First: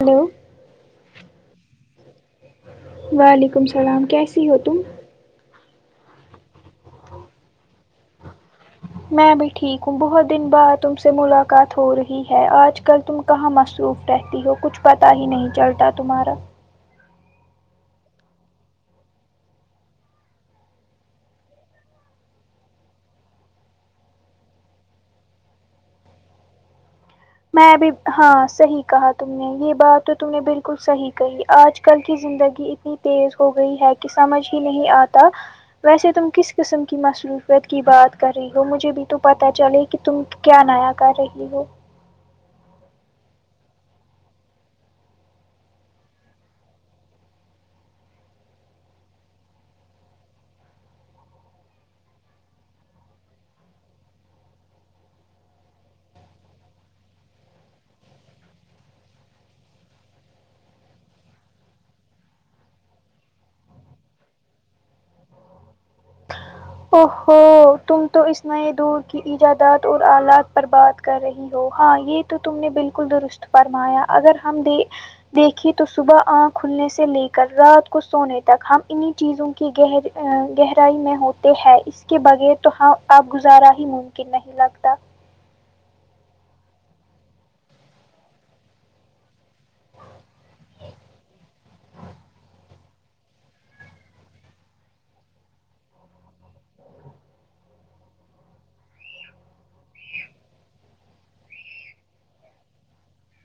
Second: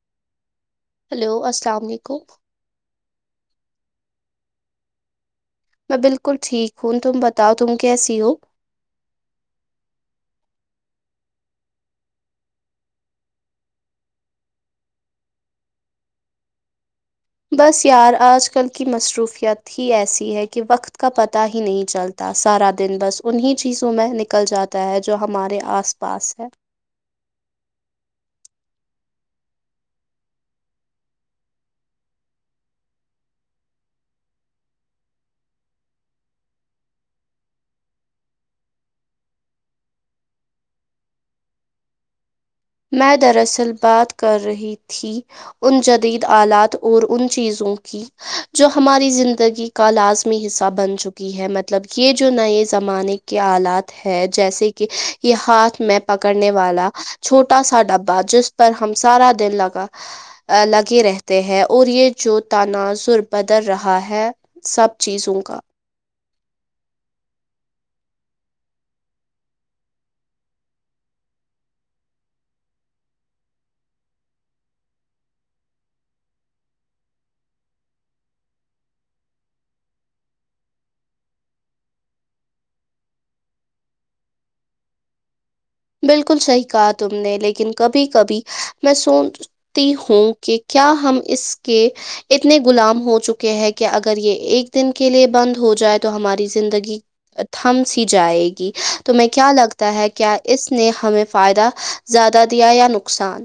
hello hello السلام علیکم وعلیکم السلام کیسی ہو تم میں بالکل ٹھیک ہوں تم بتاؤ تم کیسی ہو میں بھی ٹھیک ہوں بہت دن بعد تم سے ملاقات ہو رہی ہے آج کل تم کہاں مصروف رہتی ہو کچھ پتہ ہی نہیں چلتا تمہارا بس یار آج کل کی مصروفیت ہی ایسی ہے کہ وقت کا پتہ ہی نہیں چلتا سارا دن بس انہیں چیزوں میں نکل جاتا ہے جو ہمارے آس پاس ہے میں بھی ہاں صحیح کہا تم نے یہ بات تو تم نے بالکل صحیح کہی آج کل کی زندگی نی تیز ہو گئی ہے کہ سمجھ ہی نہیں آتا ویسے تم کس قسم کی مصروفیت کی بات کر رہی ہو مجھے بھی تو پتہ چلے کہ تم کیا نیا کر رہی ہو میں دراصل بات کر رہی تھی ان جدید آلات اور ان چیزوں کی جو ہماری زندگی کا لازمی حصہ بن چکی ہے مطلب یہ جو نئے زمانے کے آلات ہے جیسے کہ یہ ہاتھ میں پکڑنے والا چھوٹا سا ڈبا جس پر ہم سارا دن لگا ا لگے رہتے ہیں اور یہ جو تناظر بدل رہا ہے سب چیزوں کا او ہو تم تو اس نئے دور کی ایجادات اور آلات پر بات کر رہی ہو ہاں یہ تو تم نے بالکل درست فرمایا اگر ہم بھی دیکھیے تو صبح آنکھ کھلنے سے لے کر رات کو سونے تک ہم انہیں چیزوں کی گہر ا گہرائی میں ہو ہے اس کے بغیر تو ہ اب گزارا ہی ممکن نہیں لگتا بالکل صحیح کہا تم نے لیکن کبھی کبھی میں سونچ تی ہوں کہ کیا ہم اس کے اتنے غلام ہو چکے ہیں کہ اگر یہ ایک دن کے لیے بند ہو جائے تو ہماری زندگی تھم سی جائے گی تمہیں کیا لگتا ہے کیا اس نے ہمیں فائدہ زیادہ دیا یا نقصان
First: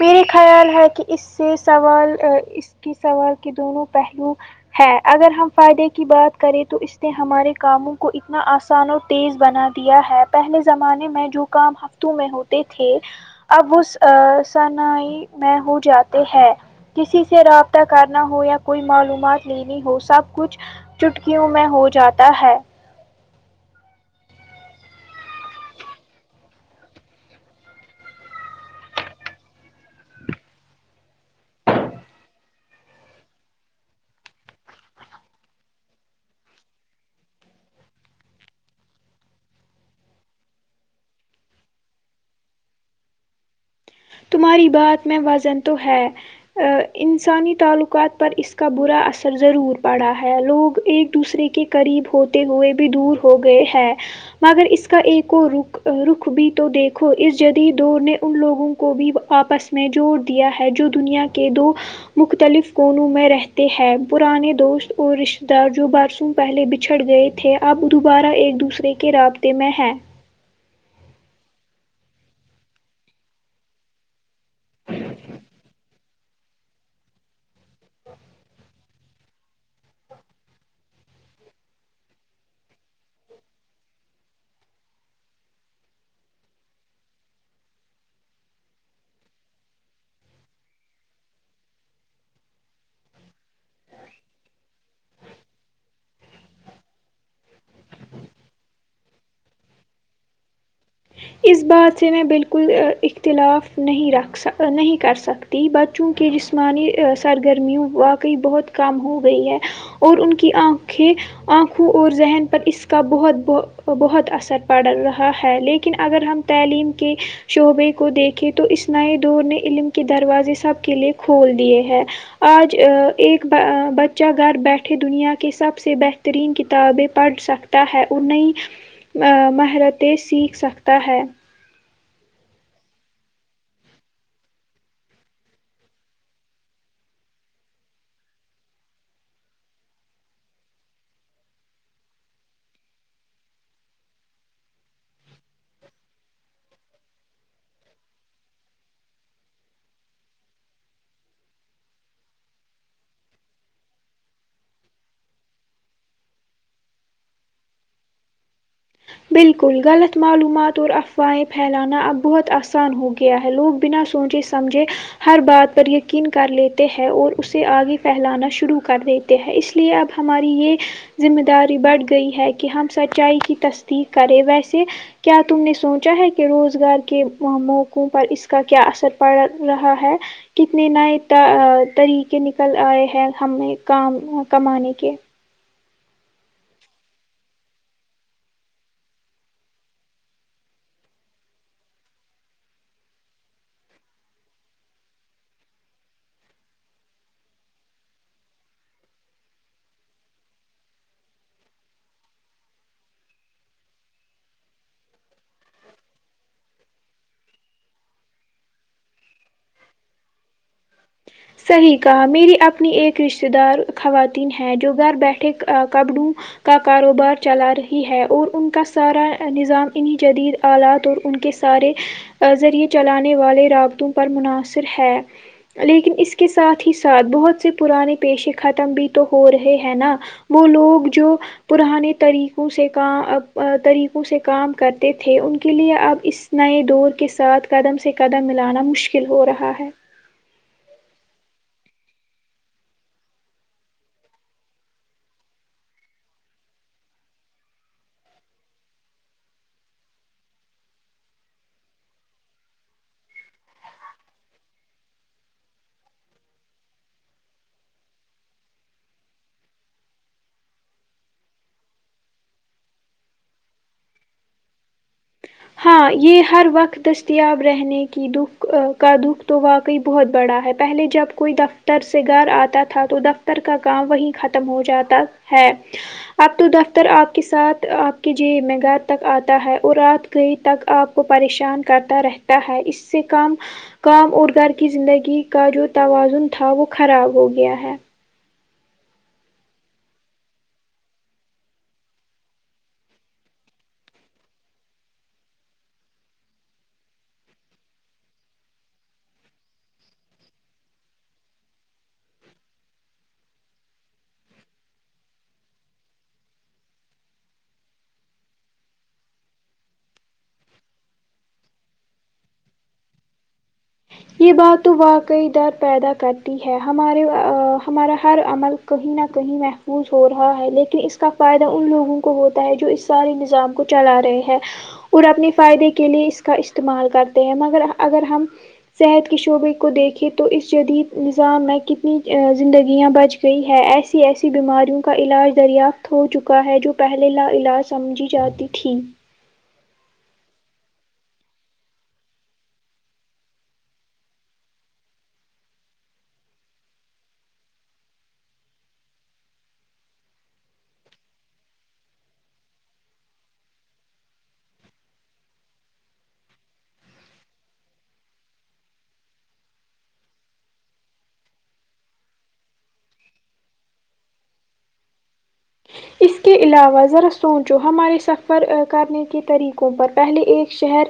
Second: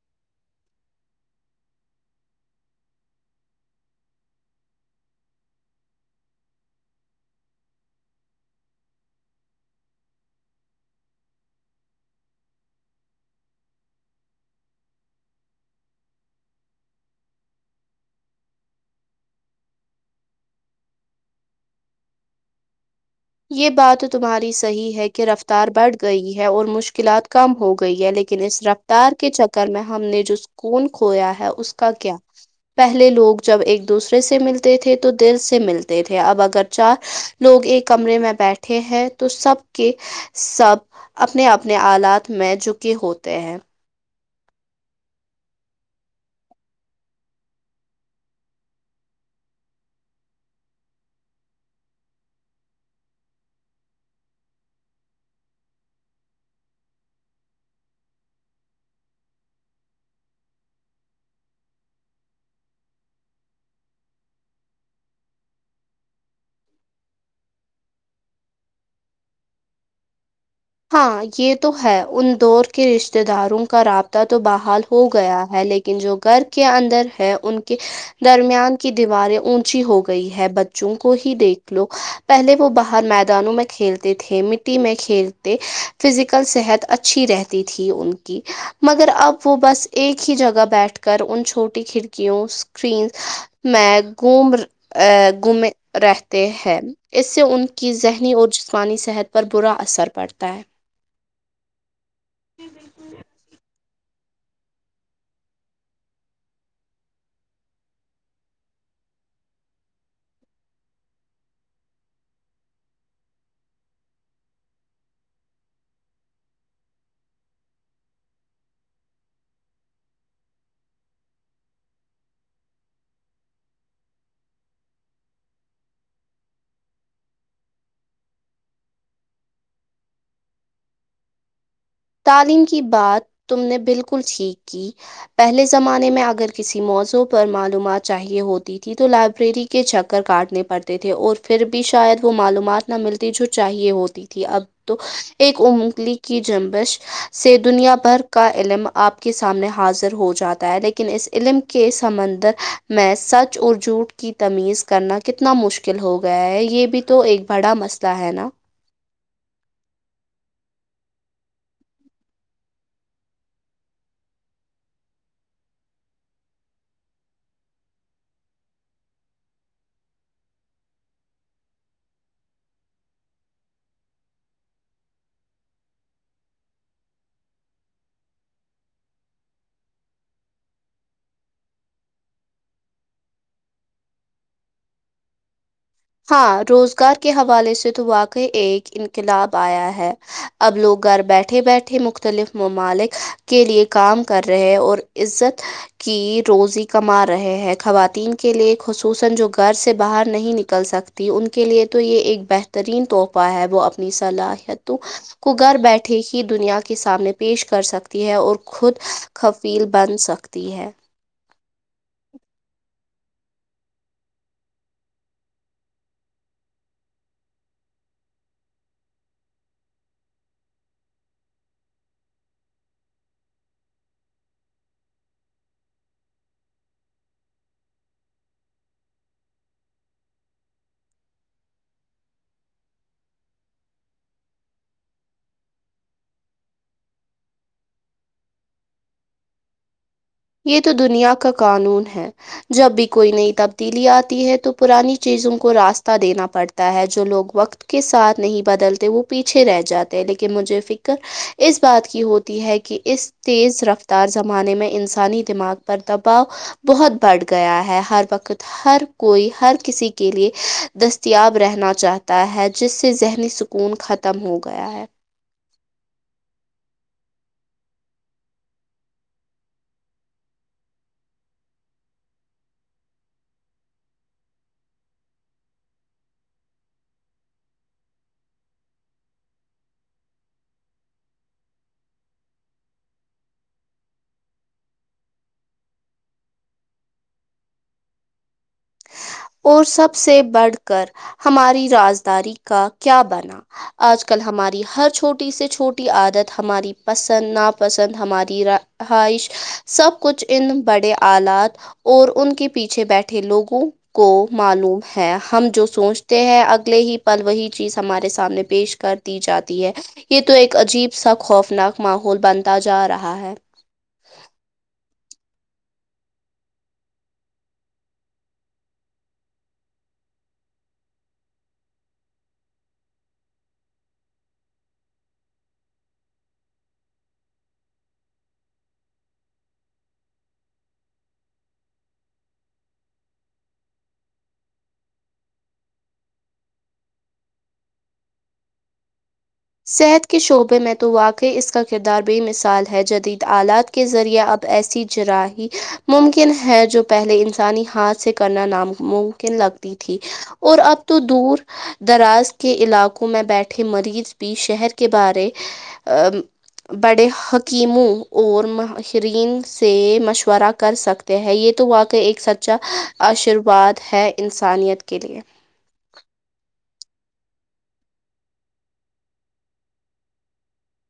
میرے خیال ہے کہ اس سے سوال اس کی سوال کے دونوں پہلو ہے اگر ہم فائدے کی بات کریں تو اس نے ہمارے کاموں کو اتنا آسان اور تیز بنا دیا ہے پہلے زمانے میں جو کام ہفتوں میں ہوتے تھے اب س سنائی میں ہو جاتے ہیں کسی سے رابطہ کرنا ہو یا کوئی معلومات لینی ہو سب کچھ چٹکیوں میں ہو جاتا ہے یہ بات تو تمہاری صحیح ہے کہ رفتار بڑھ گئی ہے اور مشکلات کم ہو گئی ہے لیکن اس رف تار کے چکر میں ہم نے جو سکون کھویا ہے اس کا کیا پہلے لوگ جب ایک دوسرے سے ملتے تھے تو دل سے ملتے تھے اب اگر چار لوگ ایک کمرے میں بیٹھے ہیں تو سب کے سب اپنے اپنے آلات میں جھوکے ہوتے ہیں تمہاری بات میں وزن تو ہے آ، انسانی تعلقات پر اس کا برا اثر ضرور پڑا ہے لوگ ایک دوسرے کے قریب ہوتے ہوئے بھی دور ہو گئے ہیں مگر اس کا ایک اور رخ رخ بھی تو دیکھو اس جدید دور نے ان لوگوں کو کو بھی آپس میں جوڑ دیا ہے جو دنیا کے دو مختلف کونوں میں رہتے ہیں پرانے دوست اور رشتتے دار جو بارسوں کے پہلے بچھڑ گئے تھے اب دوبارہ ایک دوسرے کے رابطے میں ہیں ہاں یہ تو ہے ان دور کے رشتے داروں کا رابطہ تو بحال ہو گیا ہے لیکن کن جو گھر کے اندر ہیں ان کے درمیان کی دیواریں اونچی ہو گئی ہے بچوں کو ہی دیکھ لو پہلے وہ باہر میدانوں میں کھیلتے تھے مٹی میں کھیل تے فزیکل صحت اچھی رہتی تھی ان کی مگر اب وہ بس ایک ہی جگہ بیٹھ کر ان چھوٹی کھڑکیوں اسکرینس میں گھوم گھوم رہتے ہیں اس سے ان کی ذہنی اور جسمانی صحت پر برا اثر پڑتا ہے اس بات سے میں بالکل اختلاف نہیں رکھ س نہیں کر سکتا بچوں کے جسمانی سرگرمیوں واقعی بہت کم ہو گئی ہے اور ان کی آنکھیں آنکھوں اور ذہن پر اس کا بہت بہت اثر پڑ رہا ہے لیکن اگر ہم تعلیم کے شعبے کو دیکھیں تو اس نئے دور نے علم کے دروازے سب کے لیے کھول دیے ہیں آج ایک بچہ گھر بیٹھے دنیا کے سب سے بہتر ترین کتابیں پڑھ سکتا ہے اور نئی مہارتیں سیکھ سکتا ت ہے تعلیم کی بات تم نے بالکل ٹھیک کی پہلے زمانے میں اگر کسی موضوع پر معلومات چاہیے ہوتی تھی تو لائبریری کی کے چکر کاٹنے پڑتے تھے اور پھر بھی شاید وہ معلومات نہ ملتی جو چاہیے ہوتی تھی اب تو ایک انونگلی کی جم ش سے دنیا بھر کا علم آپ کے سامنے حاضر ہو جاتا ہے لیکن اس علم کے سمندر میں سچ اور جھوٹ کی تمیز کرنا کتنا مشکل ہو گیا ہے یہ بھی تو ایک بڑا مسئلہ ہے نا بالکل غلط معلومات اور افواہیں پھیلانا اب بہت آسان ہو گیا ہے لوگ بنا سوچے سمجھے ہر بات پر یقین کر لیتے ہیں اور اسے آگے پھیلانا شروع کر دیتے ہیں اس لیے اب ہماری یہ ذمہ داری بڑھ گئی ہے کہ ہم سچائی کی تشر تی کرے ویسے کیا تم نے سوچا ہے کہ روزگار کے موقع پر اس کا کیا اثر پڑ رہا ہے کتنے نئے طریقے نکل آئے ہیں ہمیں کام کمانے کے ہاں روزگار کے حوالے سے تو واقعی ایک انقلاب آیا ہے اب لوگ گھر بیٹھے بیٹھے مختلف ممالک کے لیے کام کر رہے اور عزت کی روزی کما رہے ہیں خواتین کے لیئے خصوصا جو گھر سے باہر نہیں نک ل سکتی ان کے لیے تو یہ ایک بہترین تحفہ ہے وہ اپنی صلاحیتوں کو گھر بیٹھے ہی دنیا کے سامنے پیش کر سکتی ہے اور خود خفیل بن سکتی ہے صحیح کہا میری اپنی ایک رشتہ دار خواتین ہیں جو گھر بیٹھے کبڑوں کا کاروبار چلا رہی ہے اور ان کا سارا نظام انہیں جدید آلات اور ان کے سارے ذریعے چلانے والے رابطوں پر مناصر ہے لیکن اس کے ساتھ ہی ساتھ بہت سے پرانے پیشے ختم بھی تو ہو رہے ہیں نا وہ لوگ جو پرانے طریقوں سے کا طریقوں سے کام کرتے تھے ان کے لیے اب اس نئے دور کے ساتھ قدم سے قدم ملانا مشکل ہو رہا ہے یہ تو دنیا کا قانون ہے جب بھی کوئی نئی تبدیلی آتی ہے تو پرانی چیزوں کو راستہ دینا پڑتا ہے جو لوگ وقت کے ساتھ نہیں بدلتے وہ پیچھے رہ جاتے لیکن مجھے فکر اس بات کی ہوتی ہے کہ اس تیز رفتار زمانے میں انسانی دماغ پر دباؤ بہت بڑھ گیا ہے ہر وقت ہر کوئی ہر کسی کے لیے دستیاب رہنا چاہتا ہے جس سے ذہنی س کون ختم ہو گیا ہے ہاں یہ ہر وقت دستیاب رہنے کی دکھ کا دکھ تو وا بہت بڑا ہے پہلے جب کوئی دفتر سے گھر آتا تھا تو دفتر کا کام وہیں ختم ختم ہو جاتا ہے اب تو دفتر آپ کے ساتھ آپ کے جیب میں گھر تک آتا ہے اور رات گئی تک آپ کو پریشان کرتا رہتا ہے اس سے کم کام اور گھر کی زندگی کا جو توازن تھا وہ خراب ہو گیا ہے اور سب سے بڑھ کر ہماری رازداری کا کیا بنا آج کل ہماری ہر چھوٹی سے چھوٹی عادت ہماری پسند ناپسند ہماری ر خائش سب کچھ ان بڑے آلات اور ان کے پیچھے بیٹھے لوگوں کو معلوم ہے ہم جو سوچتے ہیں اگلے ہی پل وہی چیز ہمارے سامنے پیش کر جاتی ہے یہ تو ایک عجیب سا خوفناک ماحول بنتا جا رہا ہے یہ بات تو واقعی در پیدا کرتی ہے ہمارے ہمارا ہر عمل کہیں نہ کہیں محفوظ ہو رہا ہے لیکن اس کا فائدہ ان لوگوں کو ہوتا ہے جو اس سارے نظام کو چلا رہے ہے اور اپنے فائدے کے لیے اس کا استعمال کرتے ہیں مگر اگر ہم صحت کے شعبے کو دیکھے تو اس جدید نظام میں کتنی زندگیاں بچ گئی ہے ایسی ایسی بیماریوں کا علاج دریافت ہو چکا ہے جو پہلے لا علاج سمجھی جاتی تھی صحت کے شعبے میں تو واقع اس کا کردار بے مثال ہے جدید آلات کے ذریعے اب ایسی جراحی ممکن ہے جو پہلے انسانی ہاتھ سے کرنا نام ممکن لگتی تھی اور اب تو دور دراز کے علاقوں میں بیٹھے مریض بھی شہر کے بارے بڑے حکیموں اور ماہرین سے مشورہ کر سک ٹے ہیں یہ تو واقعی ایک سچا آشرواد ہے انسانیت کے لیے اس کے کے علاوہ ذرا سوچو ہمارے سفر کرنے کے طریقوں پر پہلے ایک شہر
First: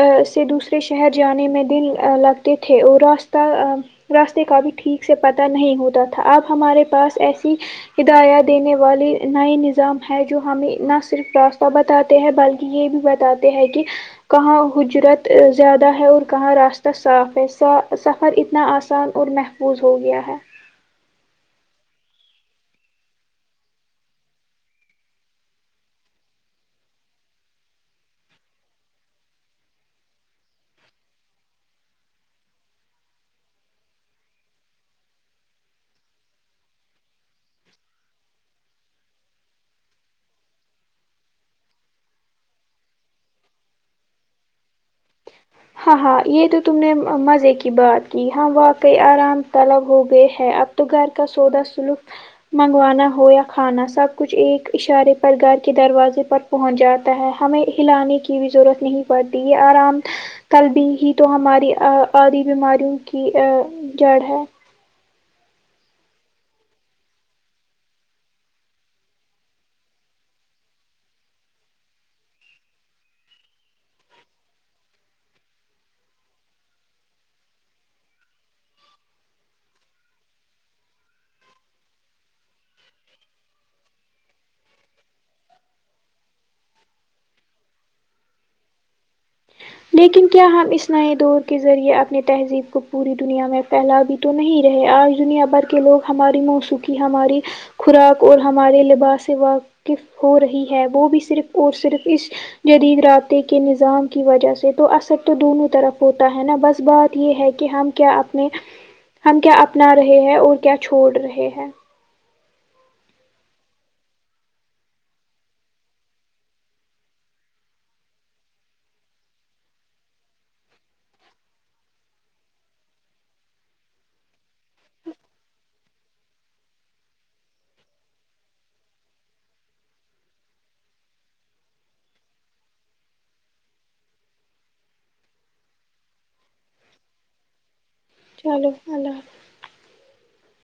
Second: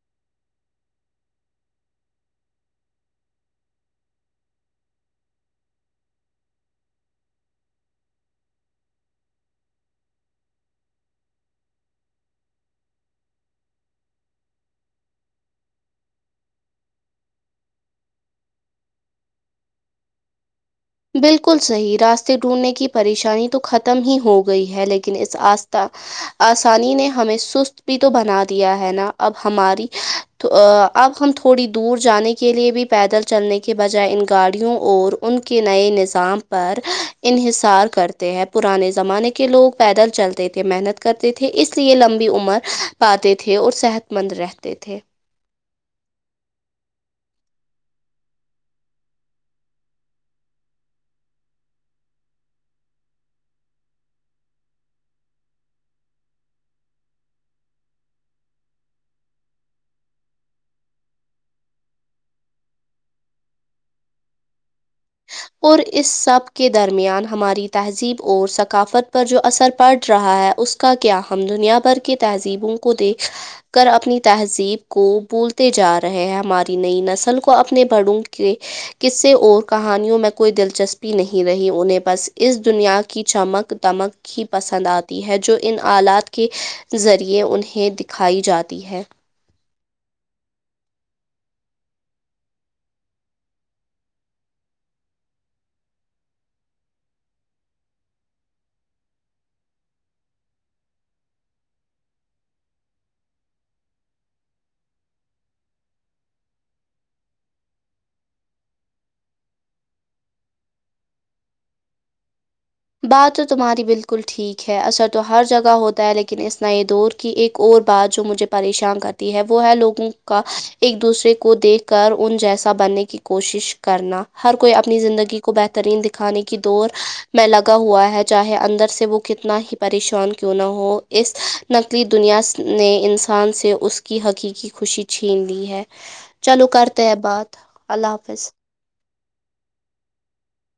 ا سے دوسرے شہر جانے میں دن ا لگتے تھے اور راستہ ا راستے کا بھی ٹھیک سے پتہ نہیں ہوتا تھا اب ہمارے پاس ایسی ہدایات دینے والے نئے نظام ہے جو ہمیں نہ صرف راستہ بتاتے ہیں بلکہ یہ بھی بتاتے ہیں کہ کہاں حجرت زیادہ ہے اور کہاں راستہ صاف ہےا سفر اتنا آسان اور مح فوظ ہو گیا ہے بالکل صحیح راستے ڈھونڈنے کی پریشانی تو ختم ہی ہو گئی ہے لیکن اس آستھا آسانی نے ہمیں سست بھی تو بنا دیا ہے نا اب ہماری تو اب ہم تھوڑی دور جانے کے لیے بھی پیدل چلنے کے بجائے ان گاڑیوں اور ان کے نئے نظام پر انحصار کرتے ہیں پرانے زمانے کے لوگ پیدل چلتے تھے محنت کرتے تھے اس لیے لمبی عمر پاتے تھے اور صحت مند رہتے تھے ہاں ہاں یہ تو تم نےم مزے کی بات کی ہم واقع آرام طلب ہو گئے ہے اب تو گھر کا سودا سلوک منگوانا ہو یا کھانا سب کچھ ایک اشارے پر گھر کے دروازے پر پہنچ جاتا ہے ہمیں ہلانے کی بھی ضرورت نہیں پڑتی یہ آرام کن دن ہی تو ہماری آدھی بیماریوں کی جڑ ہے اور اس سب کے درمیان ہماری تہذیب اور ثقافت پر جو اثر پڑ رہا ہے اس کا کیا ہم دنیا بھر کے تہذیبوں کو دیکھ کر اپنی تہذیب کو بھولتے جا رہے ہیں ہماری نئی نسل کو اپنے بڑوں کے قصے اور کہانیوں میں کوئی دلچسپی نہیں رہی انہیں بس اس دنیا کی چمک دمک ہی پسند آتی ہے جو ان آلات کے ذریعے انہیں دکھائی جاتی ہے لیکن کیا ہم اس نئے دور کے ذریعے اپنی تہذیب کو پوری دنیا میں پھیلا بھی تو نہیں رہے آج دنیا بھر کے لوگ ہماری موسیقی ہماری خوراک اور ہمارے لباس سے واقف ہو رہی ہے وہ بھی صرف اور صرف اس جدید رابطے کے نظام کی وجہ سے سے تو اثر تو دونوں طرف ہوتا ہے نا بس بات یہ ہے کہ ہم کیا اپنے ہم کیا اپنا رہے ہیں اور کیا چھوڑ رہے ہیں بات تو تمہاری بالکل ٹھیک ہے اثر تو ہر جگہ ہوتا ہے لیکن اس نئے دور کہ ایک اور بات جو مجھے پریشان کرتی ہے وہ ہے لوگوں کا ایک دوسرے کو دیکھ کر ان جیسا بننے کی کوشش کرنا ہر کوئی اپنی زندگی کو بہترین دی انے کی دور میں لگ ہوا ہے چاہے اندر سے وہ کتنا ہی پریشان کیوں نہ ہو اس نقلی دنیا س نے انسان سے اس کی حقیقی خوشی چھین لی ہے چلو کرتے ہیں بات اللہ حافظ لو اللہ